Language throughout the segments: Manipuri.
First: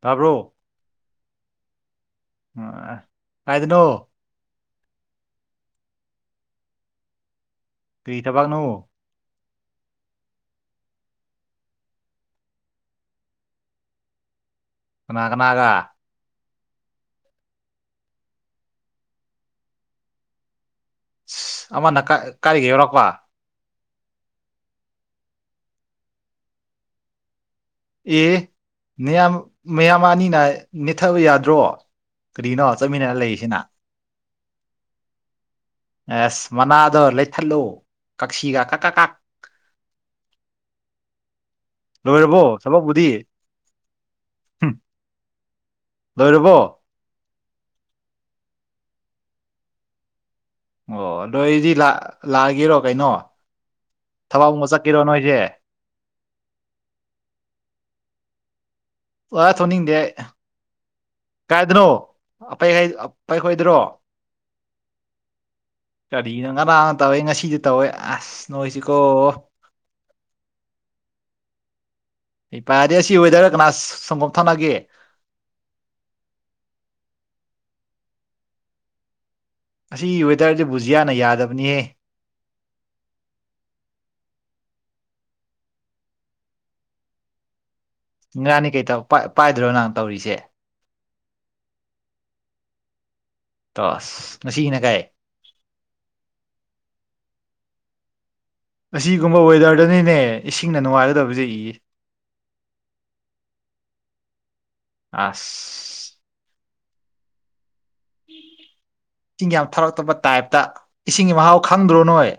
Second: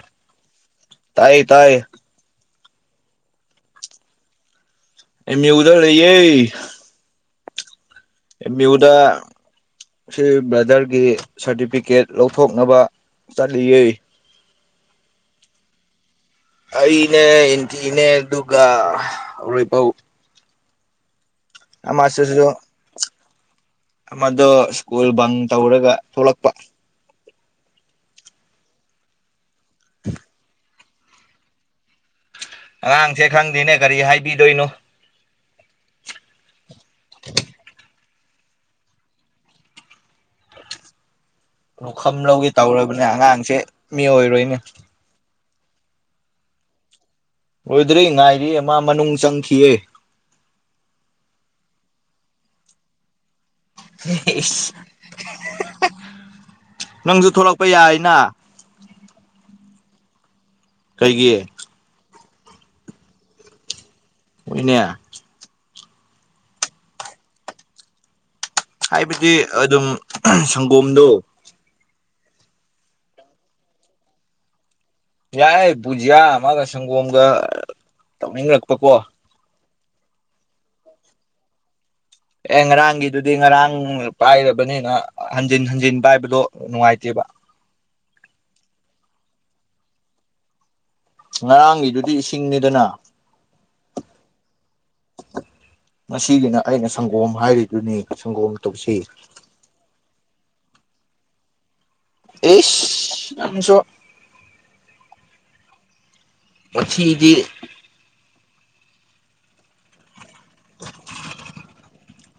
ꯇꯥꯕ꯭ꯔꯣ ꯇꯥꯏ ꯇꯥꯏ ꯀꯥꯏꯗꯅꯣ ꯑꯦꯃꯤ ꯎꯗ ꯂꯩꯌꯦꯦ ꯀꯔꯤ ꯊꯕꯛꯅꯣ ꯃꯤꯕꯨꯗ ꯁꯤ ꯕ꯭ꯔꯗꯔꯒꯤ ꯁꯥꯔꯇꯤꯐꯤꯀꯦꯠ ꯂꯧꯊꯣꯛꯅꯕ ꯆꯠꯂꯤꯌꯦ ꯅꯥꯒꯅꯥꯒ ꯑꯩꯅꯦ ꯑꯦꯟꯇꯤꯅꯦ ꯑꯗꯨꯒ ꯑꯣꯏ ꯄꯧ ꯑꯃꯅ ꯑꯃꯁꯨꯁꯨ ꯀꯥꯏꯒ ꯌꯧꯔꯛꯄ ꯑꯃꯗꯣ ꯁ꯭ꯀꯨꯜ ꯕꯟ ꯇꯧꯔꯒ ꯊꯣꯛꯂꯛꯄ ꯑꯦꯌꯥꯝ ꯃꯌꯥꯝ ꯑꯅꯤꯅ ꯅꯦꯠꯊꯕ ꯌꯥꯗ꯭ꯔꯣ ꯀꯔꯤꯅꯣ ꯆꯠꯃꯤꯟꯅ ꯑꯉꯥꯡꯁꯦ ꯂꯩꯔꯤꯁꯤꯅ ꯈꯪꯗꯦꯅꯦ ꯀꯔꯤ ꯍꯥꯏꯕꯤꯗꯣꯏꯅꯣ ꯑꯦꯁ ꯃꯅꯥꯗꯣ ꯂꯩꯊꯠꯂꯣ ꯀꯛꯁꯤꯒ ꯀꯛ ꯀ ꯀ ꯂꯧꯈꯝ ꯂꯧꯒꯦ ꯇꯧꯔꯕꯅꯦ ꯊꯕꯛꯄꯨꯗꯤ ꯑꯉꯥꯡꯁꯦ ꯃꯤ ꯑꯣꯏꯔꯣꯏꯅꯦ ꯍꯨꯝ ꯂꯣꯏꯔꯕꯣ ꯑꯣꯏꯗ꯭ꯔꯤ ꯉꯥꯏꯔꯤꯌꯦ ꯃꯥ ꯃꯅꯨꯡ ꯆꯪꯈꯤꯌꯦ ꯑꯣ ꯑꯗꯣ ꯑꯩꯗꯤ ꯂ ꯂꯥꯛꯑꯒꯦꯔꯣ ꯀꯩꯅꯣ ꯊꯕꯛ ꯑꯃꯨꯛ ꯆꯠꯀꯦꯔꯣ ꯅꯣꯏꯁꯦ ꯅꯪꯁꯨ ꯊꯂꯛꯄ ꯌꯥꯏꯅ ꯋꯥ ꯊꯣꯅꯤꯡꯗꯦ ꯀꯩꯒꯤꯌꯦ ꯀꯥꯏꯗꯅꯣ ꯄꯥꯏ ꯈꯣꯏꯗ꯭ꯔꯣ ꯍꯣꯏꯅꯦ ꯀꯔꯤꯅꯣ ꯉꯔꯥꯡꯅ ꯇꯧꯋꯦ ꯉꯁꯤꯗꯤ ꯇꯧꯋꯦ ꯑꯁ ꯅꯣꯏꯁꯤꯀꯣ ꯍꯥꯏꯕꯗꯤ ꯑꯗꯨꯝ ꯁꯪꯒꯣꯝꯗꯣ ꯏ ꯄꯥꯏꯔꯗꯤꯦ ꯁꯤ ꯋꯦꯗꯔ ꯀꯅꯥ ꯁꯪꯒꯣꯝ ꯊꯥꯎꯅꯒꯦ ꯌꯥꯏ ꯕꯨꯖꯤꯌꯥ ꯑꯃꯒ ꯁꯪꯒꯣꯝꯒ ꯇꯧꯅꯤꯡꯂꯛꯄꯀꯣ ꯑꯁꯤꯒꯤ ꯋꯦꯗꯔꯁꯤꯕꯨꯖꯤꯌꯥꯅ ꯌꯥꯗꯕꯅꯤꯍꯦ ꯑꯦ ꯉꯔꯥꯡꯒꯤꯗꯨꯗꯤ ꯉꯔꯥꯡ ꯄꯥꯏꯔꯕꯅꯤꯅ ꯍꯟꯖꯤꯟ ꯍꯟꯖꯤꯟꯕ ꯍꯥꯏꯕꯗꯣ ꯅꯨꯡꯉꯥꯏꯇꯦꯕ ꯏꯔꯥꯅꯤ ꯀꯩ ꯄꯥꯏꯗ꯭ꯔꯣ ꯅꯍꯪ ꯇꯧꯔꯤꯁꯦ ꯉꯔꯥꯡꯒꯤꯗꯨꯗꯤ ꯏꯁꯤꯡꯅꯤꯗꯅ ꯇꯣꯁ ꯉꯁꯤꯒꯤꯅ ꯀꯩ ꯉꯁꯤꯒꯤꯅ ꯑꯩꯅ ꯁꯪꯒꯣꯝ ꯍꯥꯏꯔꯤꯗꯨꯅꯤ ꯁꯪꯒꯣꯝ ꯇꯧꯁꯤ ꯑꯁꯤꯒꯨꯝꯕ ꯋꯦꯗꯔꯗꯅꯤꯅꯦ ꯏꯁꯤꯡꯅ ꯅꯨꯡꯉꯥꯏꯒꯗꯕꯁꯦ ꯏ ꯇꯩꯁ ꯑꯁꯨ ꯑꯁ ꯄꯊꯤꯗꯤ ꯏꯤꯡ ꯌꯥꯝ ꯊꯔꯛꯇꯕ ꯇꯥꯏꯞꯇ ꯏꯁꯤꯡꯒꯤ ꯃꯍꯥꯎ ꯈꯪꯗ꯭ꯔꯣ ꯅꯣꯏ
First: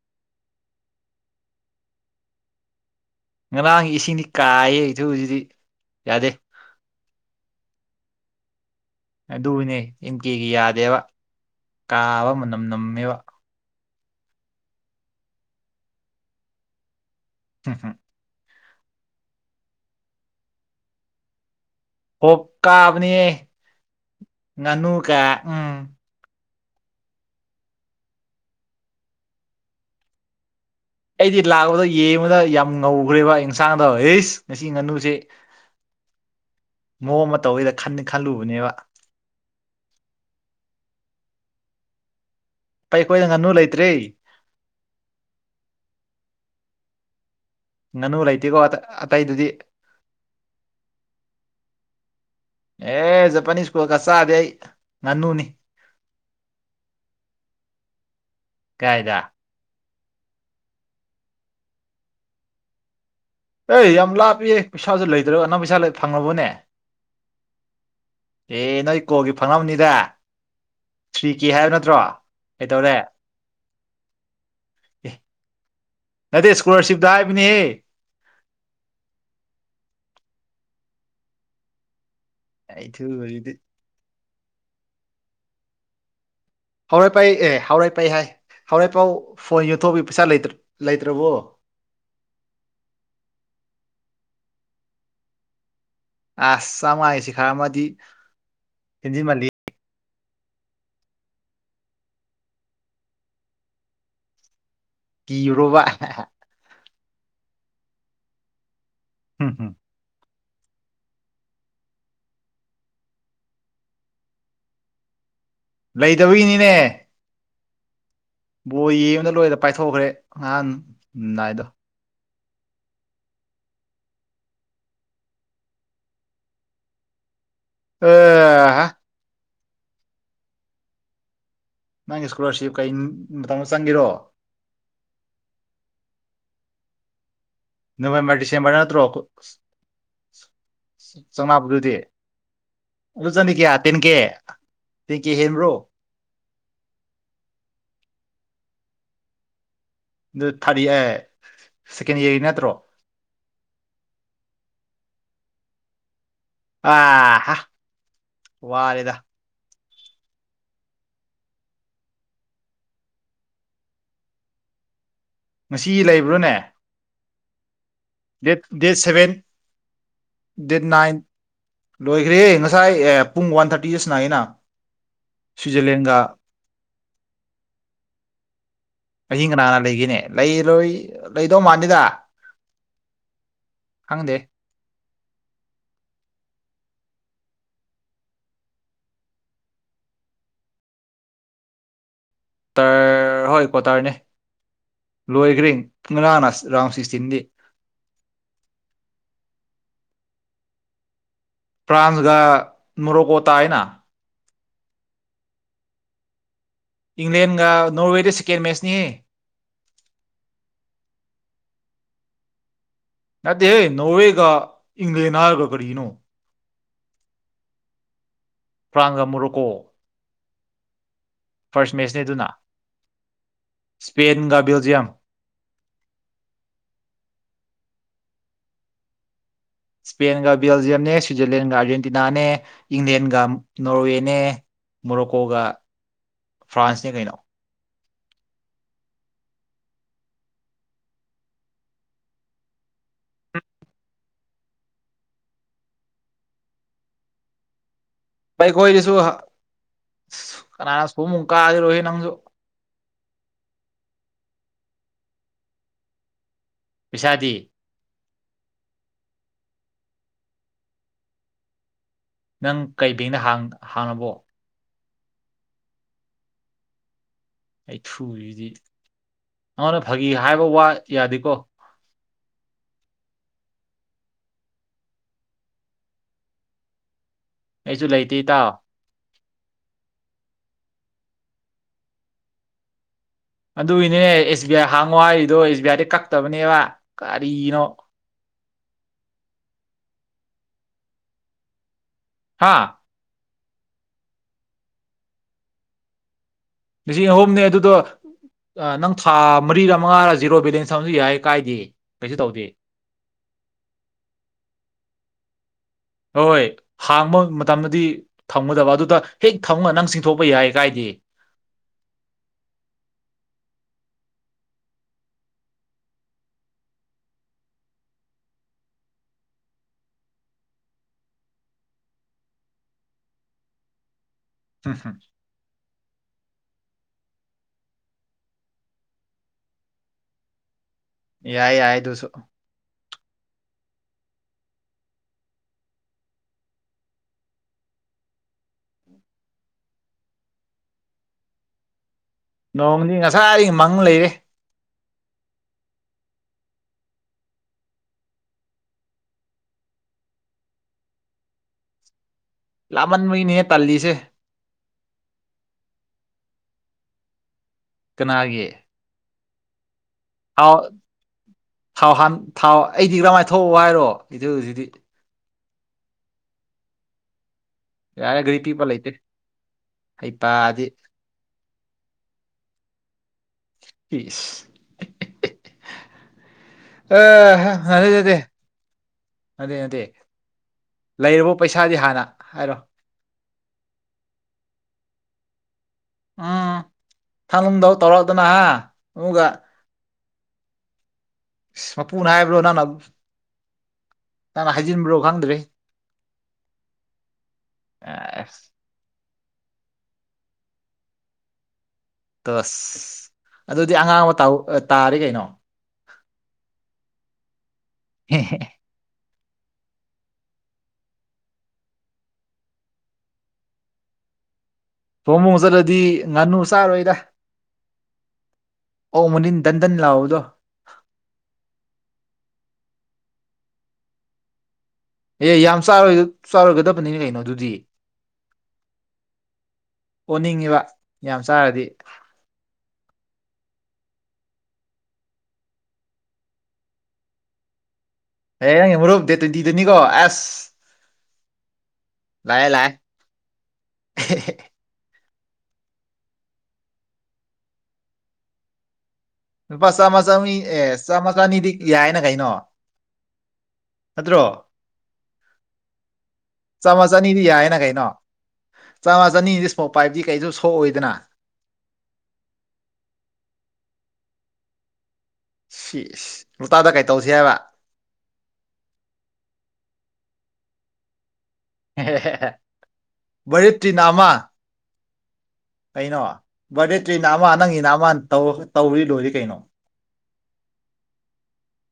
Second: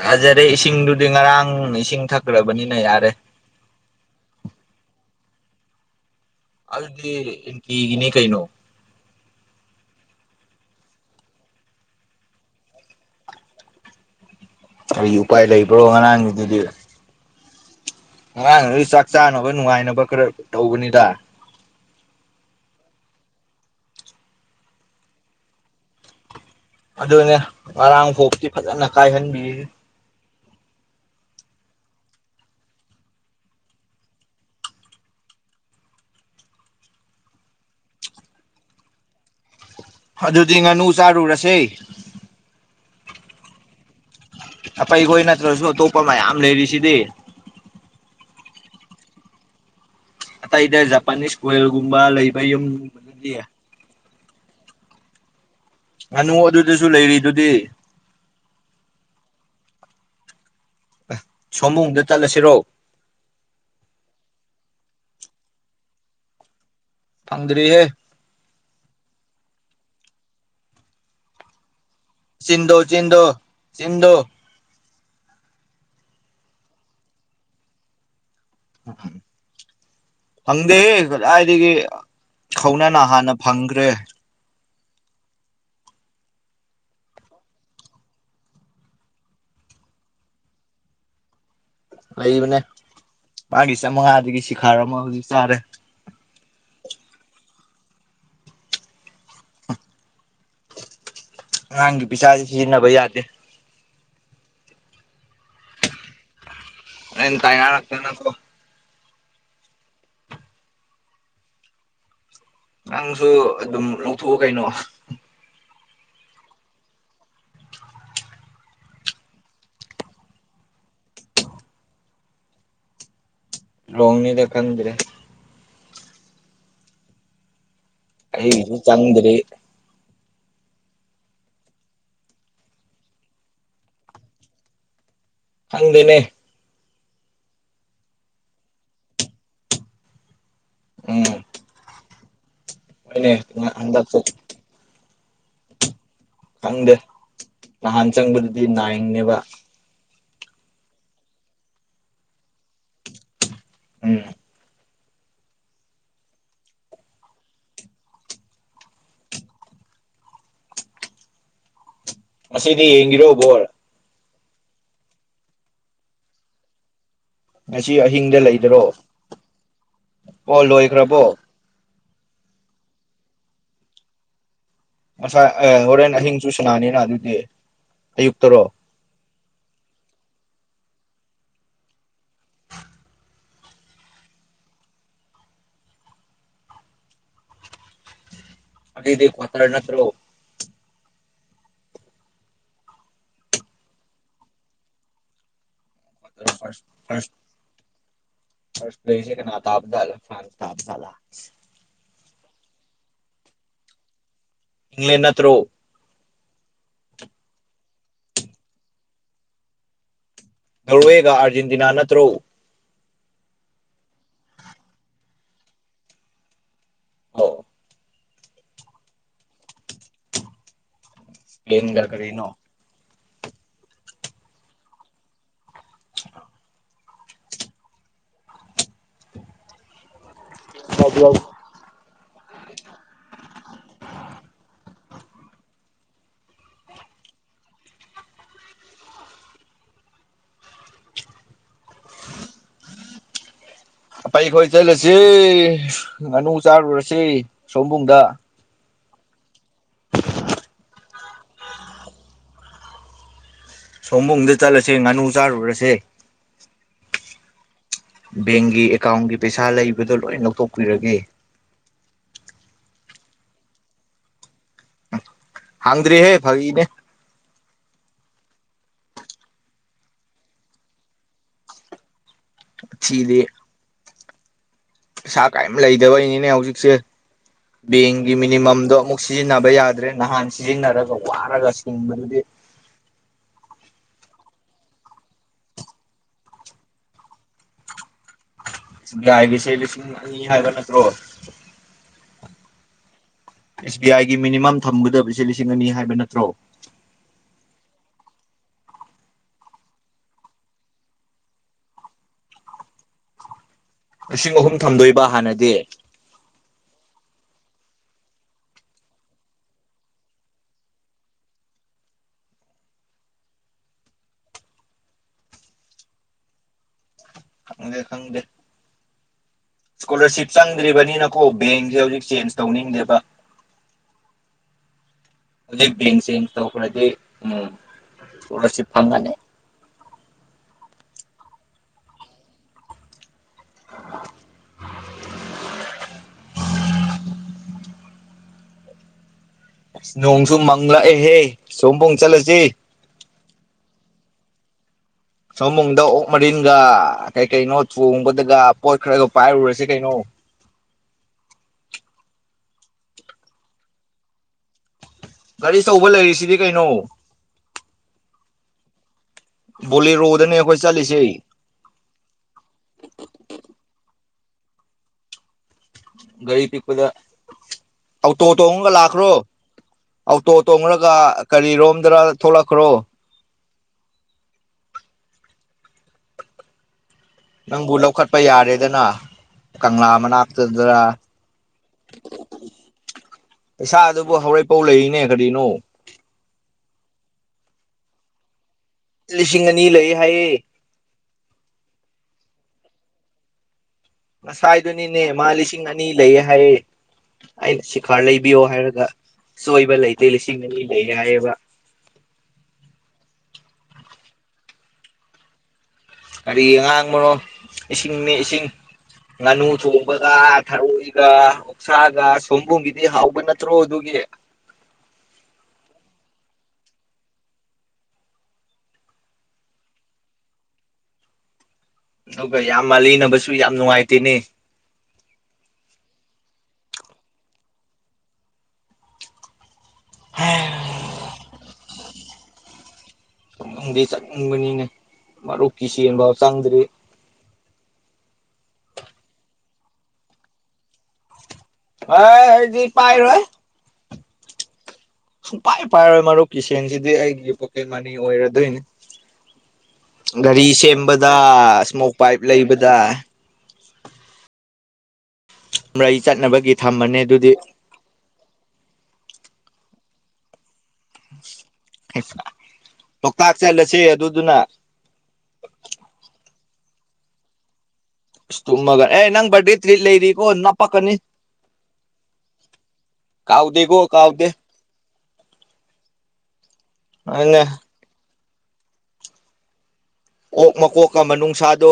ꯐꯖꯔꯦ ꯏꯁꯤꯡꯗꯨꯗꯤ ꯉꯔꯥꯡ ꯏꯁꯤꯡ ꯊꯛꯈ꯭ꯔꯕꯅꯤꯅ ꯌꯥꯔꯦ ꯉꯔꯥꯡ ꯏꯁꯤꯡꯗꯤ ꯀꯥꯏꯌꯦ ꯑꯩꯁꯨ ꯍꯧꯖꯤꯗꯤ ꯌꯥꯗꯦ ꯑꯗꯨꯗꯤ ꯀꯤꯒꯤꯅꯤ ꯀꯩꯅꯣ ꯑꯗꯨꯕꯨꯅꯦ ꯏꯟ ꯀꯦꯒꯤ ꯌꯥꯗꯦꯕ ꯀꯥꯕ ꯃꯅꯝ ꯅꯝꯃꯦꯕ ꯀꯔꯤ ꯎꯄꯥꯏ ꯂꯩꯕ꯭ꯔꯣ ꯉꯔꯥꯡꯒꯤꯗꯨꯗꯤ ꯁꯐꯔ ꯑꯉꯥꯡꯗꯨꯒꯤ ꯆꯥꯛ ꯆꯥꯅꯕ ꯅꯨꯡꯉꯥꯏꯅꯕ ꯈꯔ ꯇꯧꯕꯅꯤꯗ ꯍꯣꯞ ꯀꯥꯕꯅꯤꯌꯦ ꯉꯥꯅꯨ ꯀꯦ ꯎꯝ ꯑꯗꯨꯅꯦ ꯉꯔꯥꯡ ꯐꯥꯎꯇꯤ ꯐꯖꯅ ꯀꯥꯏꯍꯟꯕꯤ ꯑꯩꯗꯤ ꯂꯥꯛꯄꯗ ꯌꯦꯡꯕꯗ ꯌꯥꯝ ꯉꯧꯈ꯭ꯔꯦꯕ ꯌꯦꯟꯁꯥꯡꯗ ꯍꯁ ꯉꯁꯤ ꯉꯥꯅꯨꯁꯦ ꯃꯑꯣꯡ ꯑꯃ ꯇꯧꯋꯤꯗ ꯈ ꯈꯜꯂꯨꯕꯅꯦꯕ ꯑꯗꯨꯗꯤ ꯉꯥꯅꯨ ꯆꯥꯔꯨꯔꯁꯦ ꯄꯩ ꯑꯩꯈꯣꯏꯅ ꯉꯥꯅꯨ ꯂꯩꯇ꯭ꯔꯔꯤ ꯑ ꯑꯩꯈꯣꯏ ꯅꯠꯇ꯭ꯔꯁꯨ ꯑꯇꯣꯞꯄ ꯃꯌꯥꯝ ꯂꯩꯔꯤꯁꯤꯗꯤ ꯉꯥꯅꯨ ꯂꯩꯇꯦꯀꯣ ꯑꯇꯩꯗꯨꯗꯤ ꯑꯇꯩꯗ ꯖꯄꯥꯅꯤꯁ ꯀꯜꯒꯨꯝꯕ ꯂꯩꯕ ꯌꯨꯝꯒꯨꯝꯕꯗꯗꯤ ꯁꯣꯛꯒ ꯆꯥꯗꯤꯦ ꯑꯩ ꯉꯥꯅꯨꯅꯤ ꯉꯥꯅꯨ ꯑꯗꯨꯗꯁꯨ ꯂꯩꯔꯤ ꯑꯗꯨꯗꯤ ꯀꯥꯏꯗ ꯑ ꯁꯣꯕꯝꯗ ꯆꯠꯂꯁꯤꯔꯣ ꯑꯦ ꯌꯥꯝ ꯂꯥꯞꯄꯤꯌꯦ ꯄꯩꯁꯥꯁꯨ ꯂꯩꯇꯔꯣ ꯑꯅ ꯄꯩꯁꯥ ꯐꯪꯉꯕꯅꯦ ꯐꯪꯗꯔꯤꯍꯦ ꯑꯦ ꯅꯣꯏ ꯀꯣꯜꯒꯤ ꯐꯪꯉꯕꯅꯤꯗ ꯊ꯭ꯔꯤ ꯀꯦ ꯍꯥꯏꯕ ꯅꯠꯇ꯭ꯔꯣ ꯁꯤꯟꯙꯣ ꯀꯩꯇꯧꯔꯦ ꯁꯤꯟꯙꯣ ꯁꯤꯟꯙꯣ ꯑꯦ ꯅꯠꯇꯦ ꯏꯁꯀꯣꯂꯥꯔꯁꯤꯞꯇ ꯍꯥꯏꯕꯅꯤꯍꯦ ꯎ ꯍꯪꯗꯦꯗꯤꯗꯒꯤ ꯑꯩ ꯀꯧꯅꯥꯅ ꯍꯥꯟꯅ ꯊꯨꯕꯁꯤꯗꯤ ꯐꯪꯈ꯭ꯔꯦ ꯍꯥꯎꯔꯏ ꯄꯩ ꯑꯦ ꯍꯥꯎꯔꯏ ꯄꯩ ꯍꯥꯏ ꯍꯥꯎꯔꯏ ꯄꯥꯎ ꯐꯣꯟ ꯌꯣꯟꯊꯣꯛꯄꯒꯤ ꯄꯩꯁꯥꯇ ꯂꯩꯇ꯭ꯔꯕꯣ ꯂꯩꯕꯅꯦ ꯃꯥꯒꯤ ꯆꯥꯃꯉꯥꯗꯒꯤ ꯁꯤꯈꯥꯔ ꯑꯃ ꯍꯧꯖꯤꯛ ꯆꯥꯔꯦ ꯑꯁ ꯆꯥꯃꯉ ꯍꯥꯏꯁꯤ ꯈꯔ ꯑꯃꯗꯤ ꯍꯦꯟꯖꯤꯟꯃꯜꯂꯤ ꯑꯉꯥꯡꯒꯤ ꯄꯩꯁꯥꯁꯦ ꯁꯤꯖꯤꯟꯅꯕ ꯌꯥꯗꯦ ꯀꯤꯨꯔꯣꯕ ꯀꯥꯏ ꯌꯥꯔꯥꯛ ꯅꯣ ꯍꯝ ꯍꯝ ꯅꯪꯁꯨ ꯑꯗꯨꯝ ꯂꯧꯊꯣꯛꯑꯣ ꯀꯩꯅꯣ ꯂꯩꯗꯧꯔꯤꯅꯤꯅꯦ ꯕꯣ ꯌꯦꯡꯕꯅ ꯂꯣꯏꯔ ꯄꯥꯏꯊꯣꯛꯈ꯭ꯔꯦ ꯅꯍꯥꯟꯅꯥꯏꯗꯣ ꯂꯣꯡꯅꯤ ꯗ ꯀꯗ꯭ꯔꯦ ꯑ ꯑꯩ ꯏ ꯆꯟꯔꯤ ꯅꯪꯒꯤ ꯏꯁꯀꯣꯂꯥꯔꯁꯤꯞ ꯀꯩ ꯃꯇꯝꯗ ꯆꯪꯒꯤꯔꯣ ꯍꯪꯗꯦꯅꯦ ꯅꯕꯦꯝꯕꯔ ꯗꯤꯁꯦꯝꯕꯔ ꯅꯠꯇ꯭ꯔꯣ ꯎꯝ ꯆꯪꯝꯄꯗꯨꯗꯤ ꯍꯣꯏꯅꯦ ꯖꯅꯤ ꯀꯦꯌꯥ ꯇꯦꯟꯀꯦ ꯍꯟꯗꯛꯁꯨ ꯇꯦꯡ ꯀꯦ ꯍꯦꯟꯕ꯭ꯔꯣ ꯈꯪꯗꯦ ꯅꯍꯥꯟ ꯆꯪꯕꯗꯨꯗꯤ ꯅꯥꯏꯡꯅꯦꯕ ꯑꯗꯨ ꯊꯥꯔꯠꯔ ꯁꯦꯀꯦꯟ ꯏꯌꯥꯔꯒꯤ ꯅꯠꯇ꯭ꯔꯣ ꯎꯝ ꯑ ꯋꯥꯔꯦꯗ ꯃꯁꯤꯗꯤ ꯌꯦꯡꯕꯤꯔꯣ ꯕꯣꯜ ꯉꯁꯤ ꯂꯩꯕ꯭ꯔꯣꯅꯦ ꯃꯁꯤ ꯑꯤꯡ ꯗꯦꯠ ꯗꯦꯠ ꯁꯚꯦꯟ ꯑꯣ ꯗꯦꯠ ꯅꯥꯏꯟ ꯂꯣꯏꯈ꯭ꯔꯕꯣ ꯂꯣꯏꯈ꯭ꯔꯦ ꯉꯁꯥꯏ ꯑꯦ ꯄꯨꯡ ꯋꯥꯟ ꯊꯥꯔꯇꯤꯗꯁꯨꯅꯥꯏꯅ ꯉꯁꯥꯏ ꯑꯦ ꯍꯣꯔꯦꯟ ꯑꯍꯤꯡꯁꯨ ꯁꯅꯥꯅꯤꯅ ꯑꯗꯨꯗꯤ ꯑꯌꯨꯛꯇꯔꯣ ꯃꯍꯤꯡ ꯀꯅꯥꯅ ꯂꯩꯒꯅꯦ ꯂꯩꯔꯣꯏ ꯂꯩꯗꯧ ꯃꯥꯅꯤꯗ ꯈꯪꯗꯦ ꯑꯗꯨꯗꯗꯤ ꯀꯅꯥꯅꯠꯇꯣ ꯇꯔ ꯍꯣꯏ ꯀ꯭ꯋꯥꯇꯔꯅꯦ ꯂꯣꯏꯈ꯭ꯔꯔꯤ ꯀꯪꯂꯥꯅ ꯐꯥꯔꯁ ꯔꯥꯎꯟ ꯁꯤꯛꯁꯇꯤꯟꯗꯤ ꯐ ꯂꯩꯁꯦ ꯀꯅꯥ ꯇꯞꯖꯂ ꯐꯥꯟ ꯇꯞꯂ ꯐ꯭ꯔꯥꯟꯁꯒ ꯅꯨꯔꯣꯀꯣꯇꯥ ꯍꯥꯏꯅ ꯏꯪꯪꯂ꯭ꯂꯦꯟꯅ ꯊ꯭ꯔꯣ ꯏꯪꯂꯦꯟꯒ ꯅꯣꯔꯋꯦꯗ ꯁꯦꯀꯦꯟ ꯃꯦꯠꯆꯅꯤꯍ ꯇꯧꯔꯑꯦꯒ ꯑꯥꯔꯖꯦꯟꯇꯤꯅꯥ ꯅꯠꯇ꯭ꯔꯣ ꯅꯠꯇꯦ ꯍ ꯅꯣꯋꯦꯒ ꯏꯪꯂꯦꯅꯥꯔꯒ ꯀꯔꯤꯅꯣ ꯑꯥ ꯄ꯭ꯔꯥꯡꯒꯝ ꯑꯃꯨꯔꯣꯀꯣ ꯐꯥꯔ꯭ꯁ ꯏꯁꯄꯦꯟꯒ ꯃꯦꯠꯁꯅꯦ ꯑꯗꯨꯅ ꯀꯔꯤꯅꯣ ꯁ꯭ꯄꯦꯟꯒ ꯕꯦꯜꯖꯤꯌꯝ ꯁꯄꯦꯟ ꯕꯦꯜꯖꯤꯌꯝꯅꯦ ꯁ꯭ꯋꯖꯔꯂꯦꯟꯒ ꯑꯔꯦꯟ ꯇꯤꯅꯥꯅꯦ ꯏꯪꯂꯦꯟꯒ ꯅꯣꯔꯋꯦꯅꯦ ꯃꯣꯔꯣꯛꯀꯣꯒ ꯐ꯭ꯔꯥꯟꯁꯅꯦ ꯀꯩꯅꯣ ꯐꯩ ꯑꯩꯈꯣꯏ ꯆꯠꯂꯁꯤ ꯉꯥꯅꯨ ꯆꯥꯔꯨꯔꯁꯤ ꯁꯣꯝꯕꯨꯡꯗ ꯥꯏ ꯀꯣꯏꯗꯤꯁꯨ ꯅꯥ ꯁꯨꯃꯨ ꯀꯥꯑꯗꯤ ꯔꯣꯍꯤ ꯅꯪꯁꯨ ꯁꯣꯝꯕꯨꯡꯗ ꯆꯠꯂꯁꯦ ꯉꯥꯅꯨ ꯆꯥꯔꯨꯔꯁꯦ ꯄꯤꯁꯥꯗꯤ ꯕꯦꯡꯒꯤ ꯑꯦꯀꯥꯎꯟꯒꯤ ꯄꯩꯁꯥ ꯂꯩꯕꯗꯣ ꯂꯣꯏ ꯂꯧꯊꯣꯛꯄꯤꯔꯒꯦ ꯅꯪ ꯀꯩꯕꯦꯡꯅ ꯍꯥꯡꯉꯕꯣ ꯍꯪꯗ꯭ꯔꯤ ꯍꯦ ꯐꯅꯦ ꯑꯩ ꯊꯨꯔꯤꯗꯤ ꯅꯉꯣꯟꯗ ꯐꯥꯒꯤ ꯍꯥꯏꯕ ꯋꯥ ꯌꯥꯗꯦꯀꯣ ꯆꯤꯗꯦ ꯏꯁ ꯀꯥꯏꯝ ꯂꯩꯗꯕꯩꯅꯤꯅꯦ ꯍꯧꯖꯤꯛꯁꯦ ꯑꯩꯁꯨ ꯕꯦꯡꯒꯤ ꯂꯩꯇꯦ ꯏꯇꯥꯎ ꯃꯤꯅꯤꯃꯝꯗꯣ ꯑꯃꯨꯛ ꯁꯤꯖꯤꯟꯅꯕ ꯌꯥꯗ꯭ꯔꯦ ꯅꯍꯥꯟ ꯁꯤꯖꯤꯟꯅꯔꯒ ꯋꯥꯔꯒ ꯁꯤꯡꯕꯗꯨꯗꯤ ꯑꯗꯨꯒꯤꯅꯦ ꯑꯦꯁ ꯕꯤ ꯑꯥꯏ ꯍꯥꯡꯉꯣ ꯍꯥꯏꯔꯤꯗꯣ ꯑꯦꯁ ꯕꯤ ꯑꯥꯏꯗꯤ ꯀꯛꯇꯕꯅꯦꯕ ꯀꯔꯤꯅꯣ ꯍꯥꯏꯕꯤꯁꯦꯁꯤꯡ ꯍꯥꯏꯕ ꯅꯠꯇ꯭ꯔꯣ ꯍꯥꯥ ꯑꯦꯁ ꯕꯤ ꯑꯥꯏꯒꯤ ꯃꯤꯅꯤꯃꯝ ꯊꯝꯒꯗꯕꯁꯦ ꯂꯤꯁꯤꯡ ꯑꯅꯤ ꯍꯥꯏꯕ ꯅꯠꯇ꯭ꯔꯣ ꯂꯤꯁꯤꯡ ꯑꯍꯨꯝꯅꯦ ꯑꯗꯨꯗꯣ ꯅꯪ ꯊꯥ ꯃꯔꯤꯒ ꯃꯉꯥꯒ ꯖꯤꯔꯣ ꯕꯦꯂꯦꯟꯁ ꯑꯃꯁꯨ ꯌꯥꯏ ꯀꯥꯏꯗꯦ ꯀꯩꯁꯨ ꯇꯧꯗꯦ ꯂꯤꯁꯤꯡ ꯑꯍꯨꯝ ꯊꯝꯗꯣꯏꯕ ꯍꯥꯟꯅꯗꯤ ꯍꯣꯏ ꯍꯥꯡꯕ ꯃꯇꯝꯗꯗꯤ ꯊꯝꯒꯗꯕ ꯑꯗꯨꯗ ꯍꯦꯛ ꯊꯝ ꯅꯪ ꯆꯤꯡꯊꯣꯛꯄ ꯌꯥꯏ ꯀꯥꯏꯗꯤ [unintelligible] ꯏꯁꯀꯣꯂꯔꯁꯤꯞ ꯆꯪꯗ꯭ꯔꯤꯕꯅꯤꯅꯀꯣ ꯕꯦꯡꯁꯦ ꯍꯧꯖꯤꯛ ꯆꯦꯟꯖ ꯇꯧꯅꯤꯡꯗꯦꯕ [unintelligible] ꯍꯧꯖꯤꯛ ꯕꯦꯡ ꯆꯦꯟꯖ ꯇꯧꯈ꯭ꯔꯗꯤ ꯎꯝ ꯏꯁꯀꯣꯂꯔꯁꯤꯞ ꯐꯪꯒꯅꯤ ꯌꯥꯏ ꯌꯥꯏꯗꯨꯁꯨꯣ ꯅꯣꯡꯁꯨ ꯃꯪꯪꯂꯛꯑꯦꯍꯦ ꯁꯣꯝꯝꯕꯣꯡ ꯆꯠꯂꯁꯤ ꯅꯣꯡꯃꯗꯤ ꯉꯁꯥꯏ ꯑꯩ ꯃꯪ ꯂꯩꯔꯦ ꯁꯣꯃꯨꯡꯗ ꯑꯣꯛ ꯃꯔꯤꯟꯒ ꯀꯩ ꯀꯩꯅꯣ ꯊꯣꯡꯕꯗꯒ ꯄꯣꯠ ꯈꯔꯒ ꯄꯥꯏꯔꯨꯔꯁꯤ ꯀꯩꯅꯣ ꯂꯥꯃꯟꯕꯒꯤꯅꯦꯍ ꯇꯜꯂꯤꯁꯦ ꯒꯥꯔꯤ ꯇꯧꯕ ꯂꯩꯔꯤꯁꯤꯗꯤ ꯀꯩꯅꯣ ꯀꯅꯥꯒꯤ ꯕꯣꯂꯤꯦꯔꯣꯗꯅꯦ ꯊꯥꯎ ꯑꯩꯈꯣꯏ ꯆꯠꯂꯤꯁꯦ ꯑꯩ ꯊꯥꯎ ꯍꯥꯟ ꯊꯥꯎ ꯑꯩꯗꯤ ꯀꯔꯝꯍꯅ ꯊꯣꯛꯣꯛꯑꯣ ꯍꯥꯏꯔꯣ ꯑꯗꯨ ꯑꯗꯨꯗꯤ ꯔꯤ ꯄꯤ ꯄꯨꯗ ꯌꯥꯔꯦ ꯑꯣꯥꯎꯇꯣ ꯒꯥꯔꯤ ꯄꯤꯕ ꯇꯣꯡꯉꯒ ꯂꯩꯇꯦ ꯂꯥꯛꯈ꯭ꯔꯣ ꯑꯥꯎꯇꯣ ꯍꯩꯄꯥꯗꯤ ꯇꯣꯡꯉꯒ ꯀꯔꯤꯔꯣꯝꯗꯔ ꯊꯣꯛꯂꯛꯈ꯭ꯔꯣ ꯑ ꯅꯪꯕꯨ ꯅꯠꯇꯦ ꯅꯠꯇꯦ ꯂꯧꯈꯠꯄ ꯌꯥꯔꯦꯗꯅ ꯅꯠꯇꯦ ꯅꯠꯇꯦ ꯀꯪꯂꯥ ꯃꯅꯥꯛꯇꯗ꯭ꯔ ꯂꯩꯔꯕ ꯄꯩꯁꯥꯗꯤ ꯍꯥꯟꯅ ꯍꯥꯏꯔꯣ ꯄꯩꯁꯥ ꯑꯗꯨꯕꯨ ꯍꯧꯔꯛꯄꯥꯎ ꯂꯩꯔꯤꯅꯦ ꯀꯔꯤꯅꯣ ꯎꯝ ꯊꯥꯡꯂꯅꯨꯡꯗ ꯇꯧꯔꯛꯑꯗꯅ ꯂꯤꯁꯤꯡ ꯑꯅꯤ ꯂꯩ ꯍꯥꯏꯌꯦ ꯃꯄꯨꯅ ꯍꯥꯏꯕ꯭ꯔꯣ ꯅꯪꯥꯟ ꯉꯁꯥꯏꯗꯨꯅꯤꯅꯦ ꯃꯥ ꯈꯪꯗ꯭ꯔꯦ ꯂꯤꯁꯤꯡ ꯑꯅꯤ ꯂꯩꯌꯦ ꯍꯥꯏꯌꯦ ꯑꯩꯅ ꯁꯤꯈꯥꯔ ꯂꯩꯕꯤꯌꯣ ꯑꯁ ꯍꯥꯏꯔꯒ ꯁꯣꯏꯕ ꯂꯩꯇꯦ ꯂꯤꯁꯤꯡ ꯑꯅꯤ ꯂꯩ ꯍꯥꯏꯌꯦꯕ ꯇꯁ ꯑꯗꯨꯗꯤ ꯑꯉꯥꯡꯕ ꯇꯥꯔꯤ ꯀꯩꯅꯣ ꯀꯔꯤ ꯑꯉꯥꯡꯕꯅꯣ ꯏꯁꯤꯡꯅꯤ ꯏꯁꯤꯡ ꯅꯅꯨꯁꯨꯕꯒ ꯊꯔ ꯏꯒ ꯁꯥꯒ ꯁꯣꯝꯕꯨꯝꯒꯤꯗꯤ ꯍꯥꯎꯕ ꯅꯠꯇ꯭ꯔꯣ ꯑꯗꯨꯒꯤ ꯊꯃꯣꯡ ꯆꯠꯂꯗꯤ ꯉꯥꯅꯨ ꯆꯥꯔꯣꯏꯗ ꯑꯣꯧ ꯃꯅꯤꯟ ꯗꯟꯗꯟ ꯂꯥꯛꯑꯣꯗꯣ ꯑꯗꯨꯒ ꯌꯥꯝ ꯃꯥꯜꯂꯤꯅꯕꯁꯨ ꯌꯥꯝ ꯅꯨꯡꯉꯥꯏꯇꯦꯅꯦ ꯑꯦ ꯌꯥꯝꯔ ꯆꯥꯎꯔꯣꯏꯒꯗꯕꯅꯤꯅ ꯀꯩꯅꯣ ꯑꯗꯨꯗꯤ ꯑꯣꯅꯤꯡꯉꯤꯕ ꯌꯥꯝ ꯆꯥꯔꯗꯤ [unintelligible] ꯆꯠꯅꯤꯡꯕꯅꯤꯅꯦ ꯃꯔꯨꯞꯀꯤ ꯁꯦꯟ ꯕꯥꯎ ꯆꯪꯗ꯭ꯔꯤ ꯑꯦ ꯅꯪꯒꯤ ꯃꯨꯔꯨꯞ ꯗꯦꯠ ꯇ꯭ꯋꯦꯟꯇꯤꯗꯅꯤꯀꯣ ꯑꯁ ꯍꯣꯏ ꯂꯥꯛꯑꯦ ꯍꯗꯤ ꯂꯥꯛꯑꯦ ꯄꯥꯏꯔꯣꯏ ꯁꯨꯛ ꯄꯥꯏ ꯄꯥꯏꯔꯣꯏ ꯃꯔꯨꯞꯀꯤ ꯁꯦꯟꯁꯤꯗꯤ ꯑꯩꯒꯤ ꯄꯣꯀꯦꯠ ꯃꯅꯤ ꯑꯣꯏꯔꯗꯣꯏꯅꯦ ꯂꯨꯄꯥ ꯆꯥꯝꯃ ꯆꯥꯝꯃꯔꯤ ꯒꯥꯔꯤ ꯑꯦ ꯆꯥꯝꯃ ꯁꯦꯝꯕꯗ ꯆꯅꯤꯗꯤ ꯏꯁꯃꯣꯛ ꯌꯥꯏꯅ ꯄꯥꯏꯞ ꯀꯩꯅꯣ ꯂꯩꯕꯗ ꯅꯠꯇ꯭ꯔꯣ ꯃꯔꯩ ꯆꯠꯅꯕꯒꯤ ꯆꯥꯝꯃ ꯊꯝꯃꯅꯤ ꯆꯅꯤꯗꯤ ꯑꯗꯨꯗꯤ ꯌꯥꯏꯌꯦꯅ ꯀꯩꯅꯣ ꯆꯥꯝꯃꯥ ꯆꯅꯤ ꯗꯤ ꯏꯁꯃꯣ ꯄꯥꯏꯞꯇꯗꯤ ꯀꯩꯁꯨ ꯁꯣꯛꯑꯣꯏꯗꯅ ꯂꯣꯛꯇꯥꯛ ꯆꯠꯂꯁꯦ ꯑꯗꯨꯗꯨꯅ ꯁꯤ ꯂ‌ꯣꯛꯇꯥꯛꯇꯥ ꯀꯩ ꯇꯧꯁꯤ ꯍꯥꯏꯕ ꯏꯁ ꯇꯨꯝꯃꯒ ꯑꯦ ꯅꯪ ꯕꯔꯗꯦ ꯇ꯭ꯔꯤꯠ ꯂꯩꯔꯤꯀꯣ ꯅꯞꯄꯛꯀꯅꯤ ꯕꯔꯠ ꯇꯔꯤꯠꯅ ꯀꯥꯎꯗꯦꯀꯣ ꯑꯥꯃꯥ ꯀꯥꯎꯗꯦ ꯀꯩꯅꯣ ꯕꯥꯔꯗꯦ ꯇ꯭ꯔꯤꯅ ꯑꯃ ꯑꯗꯨꯅ ꯅꯪꯒꯤ ꯅꯥ ꯑꯃ ꯇꯧꯔꯤ ꯂꯣꯏꯔꯤ ꯀꯩꯅꯣ ꯑꯣꯛ ꯃꯀꯣꯛꯀꯥ ꯃꯅꯨꯡꯁꯥꯗꯣ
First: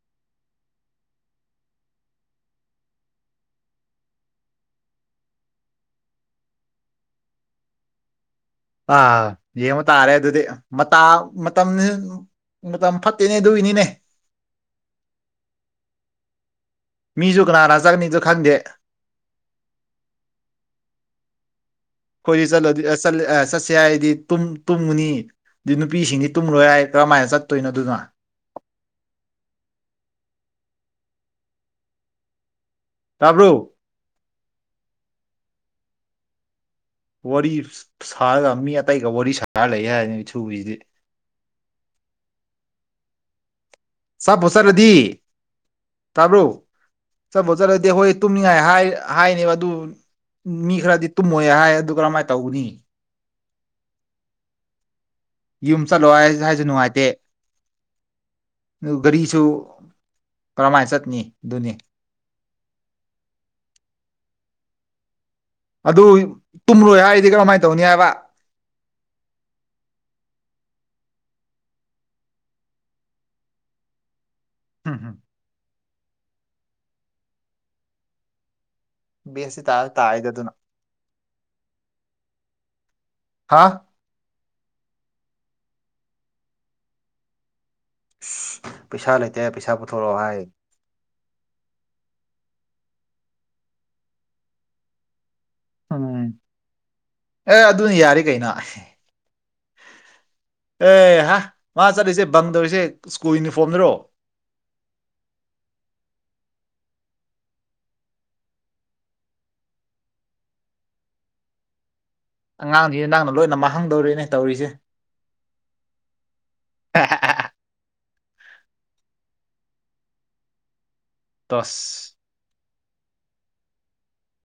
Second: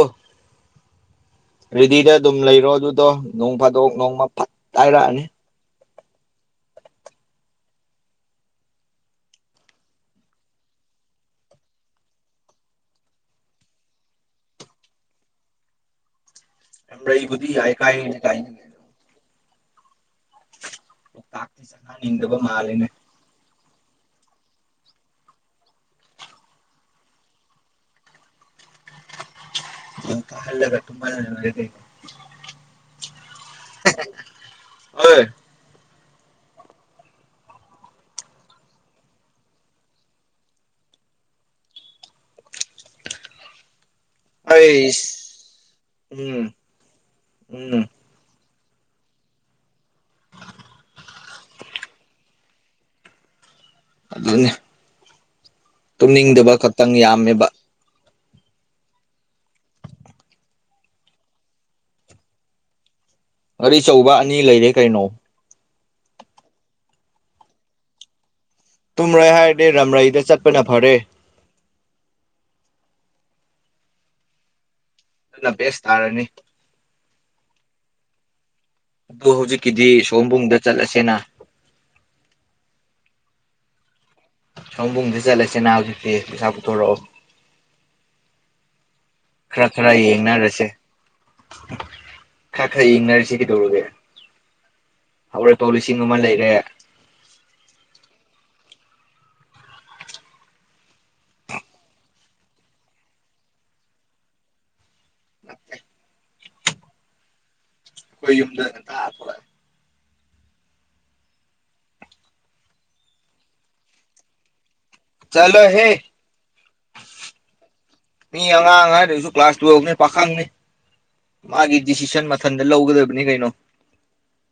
ꯔꯦꯗꯤꯗꯥ ꯑꯗꯨꯝ ꯂꯩꯔꯣ ꯑꯗꯨꯗꯣ ꯅꯣꯡ ꯐꯥꯗꯣꯛ ꯅꯣꯡꯃ ꯐꯠ ꯍꯥꯏꯔꯛꯑꯅꯤ ꯑꯥ ꯌꯦꯡꯕ ꯇꯥꯔꯦ ꯑꯗꯨꯗꯤ ꯃꯥꯇꯥ ꯃꯇꯝ ꯃꯇꯝ ꯐꯠꯇꯦꯅꯦ ꯑꯗꯨꯨꯏꯅꯤꯅꯦ ꯃꯤꯖꯨ ꯃꯔꯩꯕꯨꯗꯤ ꯀꯥꯥꯅꯥ ꯌꯥꯏ ꯀꯥꯥꯅꯥ ꯆꯠꯀꯥꯅꯤꯖꯨ ꯀꯥꯏꯅ ꯀꯥꯏꯅ ꯈꯥꯡꯗꯦ [unintelligible] ꯑꯩꯈꯣꯏꯗꯤ ꯆꯂꯗꯤ ꯃꯥꯜꯂꯦꯅꯦ ꯑꯥ ꯆꯠꯁꯦ ꯍꯥꯏꯔꯗꯤ ꯇꯨꯝ ꯇꯨꯝꯒꯅꯤ ꯑꯗꯨ ꯅꯨꯄꯤꯁꯤꯡꯗꯤ ꯇꯨꯝꯂꯣꯏ ꯍꯥꯏ ꯀꯔꯝꯃꯥꯏꯅ ꯆꯠꯇꯣꯏꯅꯣ ꯑꯗꯨꯅ [unintelligible] ꯇꯨꯝꯍꯜꯂꯒꯥ ꯂꯣꯏꯔꯦ ꯀꯩꯅꯣ ꯇꯥꯕ꯭ꯔꯣ ꯑꯣꯏ ꯋꯥꯔꯤ ꯁꯥꯔꯒꯥ ꯃꯤ ꯑꯇꯩꯒꯥ ꯋꯥꯔꯤ ꯁꯥꯔ ꯂꯩ ꯍꯥꯏꯔꯅꯤ [unintelligible] ꯆꯥꯞꯕꯨ ꯆꯥꯠꯂꯗꯤ ꯑꯩꯁ ꯇꯥꯕ꯭ꯔꯣ ꯎꯝ ꯆꯞꯕꯨ ꯎꯝ ꯆꯠꯂꯗꯤ ꯍꯣꯏ ꯇꯨꯝꯅꯤꯡꯉꯥꯏ ꯍꯥꯏ ꯍꯥꯏꯅꯦꯕ ꯑꯗꯨ ꯃꯤ ꯈꯔꯗꯤ ꯇꯨꯝꯃꯣꯏ ꯍꯥꯏ ꯑꯗꯨ ꯀꯔꯝꯃꯥꯏꯅ ꯇꯧꯒꯅꯤ ꯑꯗꯨꯅꯦ ꯌꯨꯝ ꯆꯠꯂꯣ ꯍꯥꯏ ꯇꯨꯝꯅꯤꯡꯗꯕ ꯍꯥꯏꯁꯨ ꯈꯛꯇꯪ ꯅꯨꯡꯉꯥꯏꯇꯦ ꯌꯥꯝꯃꯦꯕ ꯑꯗꯨ ꯒꯥꯔꯤꯁꯨ ꯀꯔꯝꯃꯥꯏꯅ ꯆꯠꯅꯤ ꯑꯗꯨꯅꯤ ꯒꯥꯔꯤ ꯑꯆꯧꯕ ꯑꯅꯤ ꯂꯩꯔꯦ ꯀꯩꯅꯣ ꯑꯗꯨ ꯇꯨꯝꯂꯣꯏ ꯍꯥꯏꯔꯗꯤ ꯀꯔꯝꯃꯥꯏꯅ ꯇꯧꯅꯤ ꯍꯥꯏꯕ ꯇꯨꯝꯔꯣꯏ ꯍꯥꯏꯔꯗꯤ ꯔꯝꯔꯩꯗꯥ ꯆꯠꯄꯅ ꯐꯔꯦ ꯍꯝ ꯍꯝ ꯑꯗꯨꯅ ꯕ‌ꯦꯁ ꯇꯥꯔꯅꯤ ꯑꯗꯨ ꯍꯧꯖꯤꯛꯀꯤꯗꯤ ꯁꯣꯝꯕꯨꯡꯗꯥ ꯆꯠꯂꯁꯦꯅ ꯍꯥꯥ ꯁꯣꯝꯕꯨꯡꯗꯥ ꯆꯠꯂꯁꯤꯅ ꯍꯧꯖꯤꯛꯇꯤ ꯄꯩꯁꯥ ꯄꯨꯊꯣꯔꯛꯑꯣ ꯄꯩꯁꯥ ꯂꯩꯇꯦ ꯈꯔ ꯄꯩꯁꯥ ꯈꯔ ꯄꯨꯊꯣꯔꯛꯑꯣ ꯍꯥꯏ ꯌꯦꯡꯅꯔꯁꯦ ꯈꯥ-ꯈ꯭ꯔꯥ ꯌꯦꯡꯅꯔꯁꯦ ꯀꯩꯗꯧꯔꯒꯦ ꯍꯧꯔꯣꯏ ꯐꯥꯎ ꯂꯤꯁꯤꯡ ꯑꯃ ꯎꯝ ꯂꯩꯔꯦ ꯑꯦ ꯑꯗꯨꯅ ꯌꯥꯔꯤ ꯀꯩꯅꯣ ꯑꯦ ꯍꯥ ꯃꯥ ꯆꯠꯂꯤꯁꯦ ꯕꯡ ꯇꯧꯔꯤꯁꯦ ꯁ꯭ꯀꯨꯜ ꯌꯨꯅꯤꯐꯣꯔꯝꯗꯥꯔꯣ [inaudible] ꯈꯣꯏ ꯌꯨꯝꯗ ꯉꯟꯇꯥ ꯊꯣꯛꯂꯛꯑꯦ ꯑꯉꯥꯡꯁꯤ ꯅꯪꯅ ꯂꯣꯏꯅ ꯃꯥꯡꯍꯪꯗꯧꯔꯤꯅꯦ ꯇꯧꯔꯤꯁꯦ ꯆꯥꯂꯣ ꯍꯦ ꯃꯤ ꯑꯉꯥꯡ ꯍꯥꯏꯗꯁꯨ ꯀ꯭ꯂꯥꯁ ꯇꯨꯌꯦꯞꯅꯤ ꯄꯥꯈꯪꯅꯤ ꯃꯥꯒꯤ ꯇꯣꯁ ꯗꯤꯁꯤꯁꯟ ꯃꯊꯟꯇꯥ ꯂꯧꯒꯗꯕꯅꯤ ꯀꯩꯅꯣ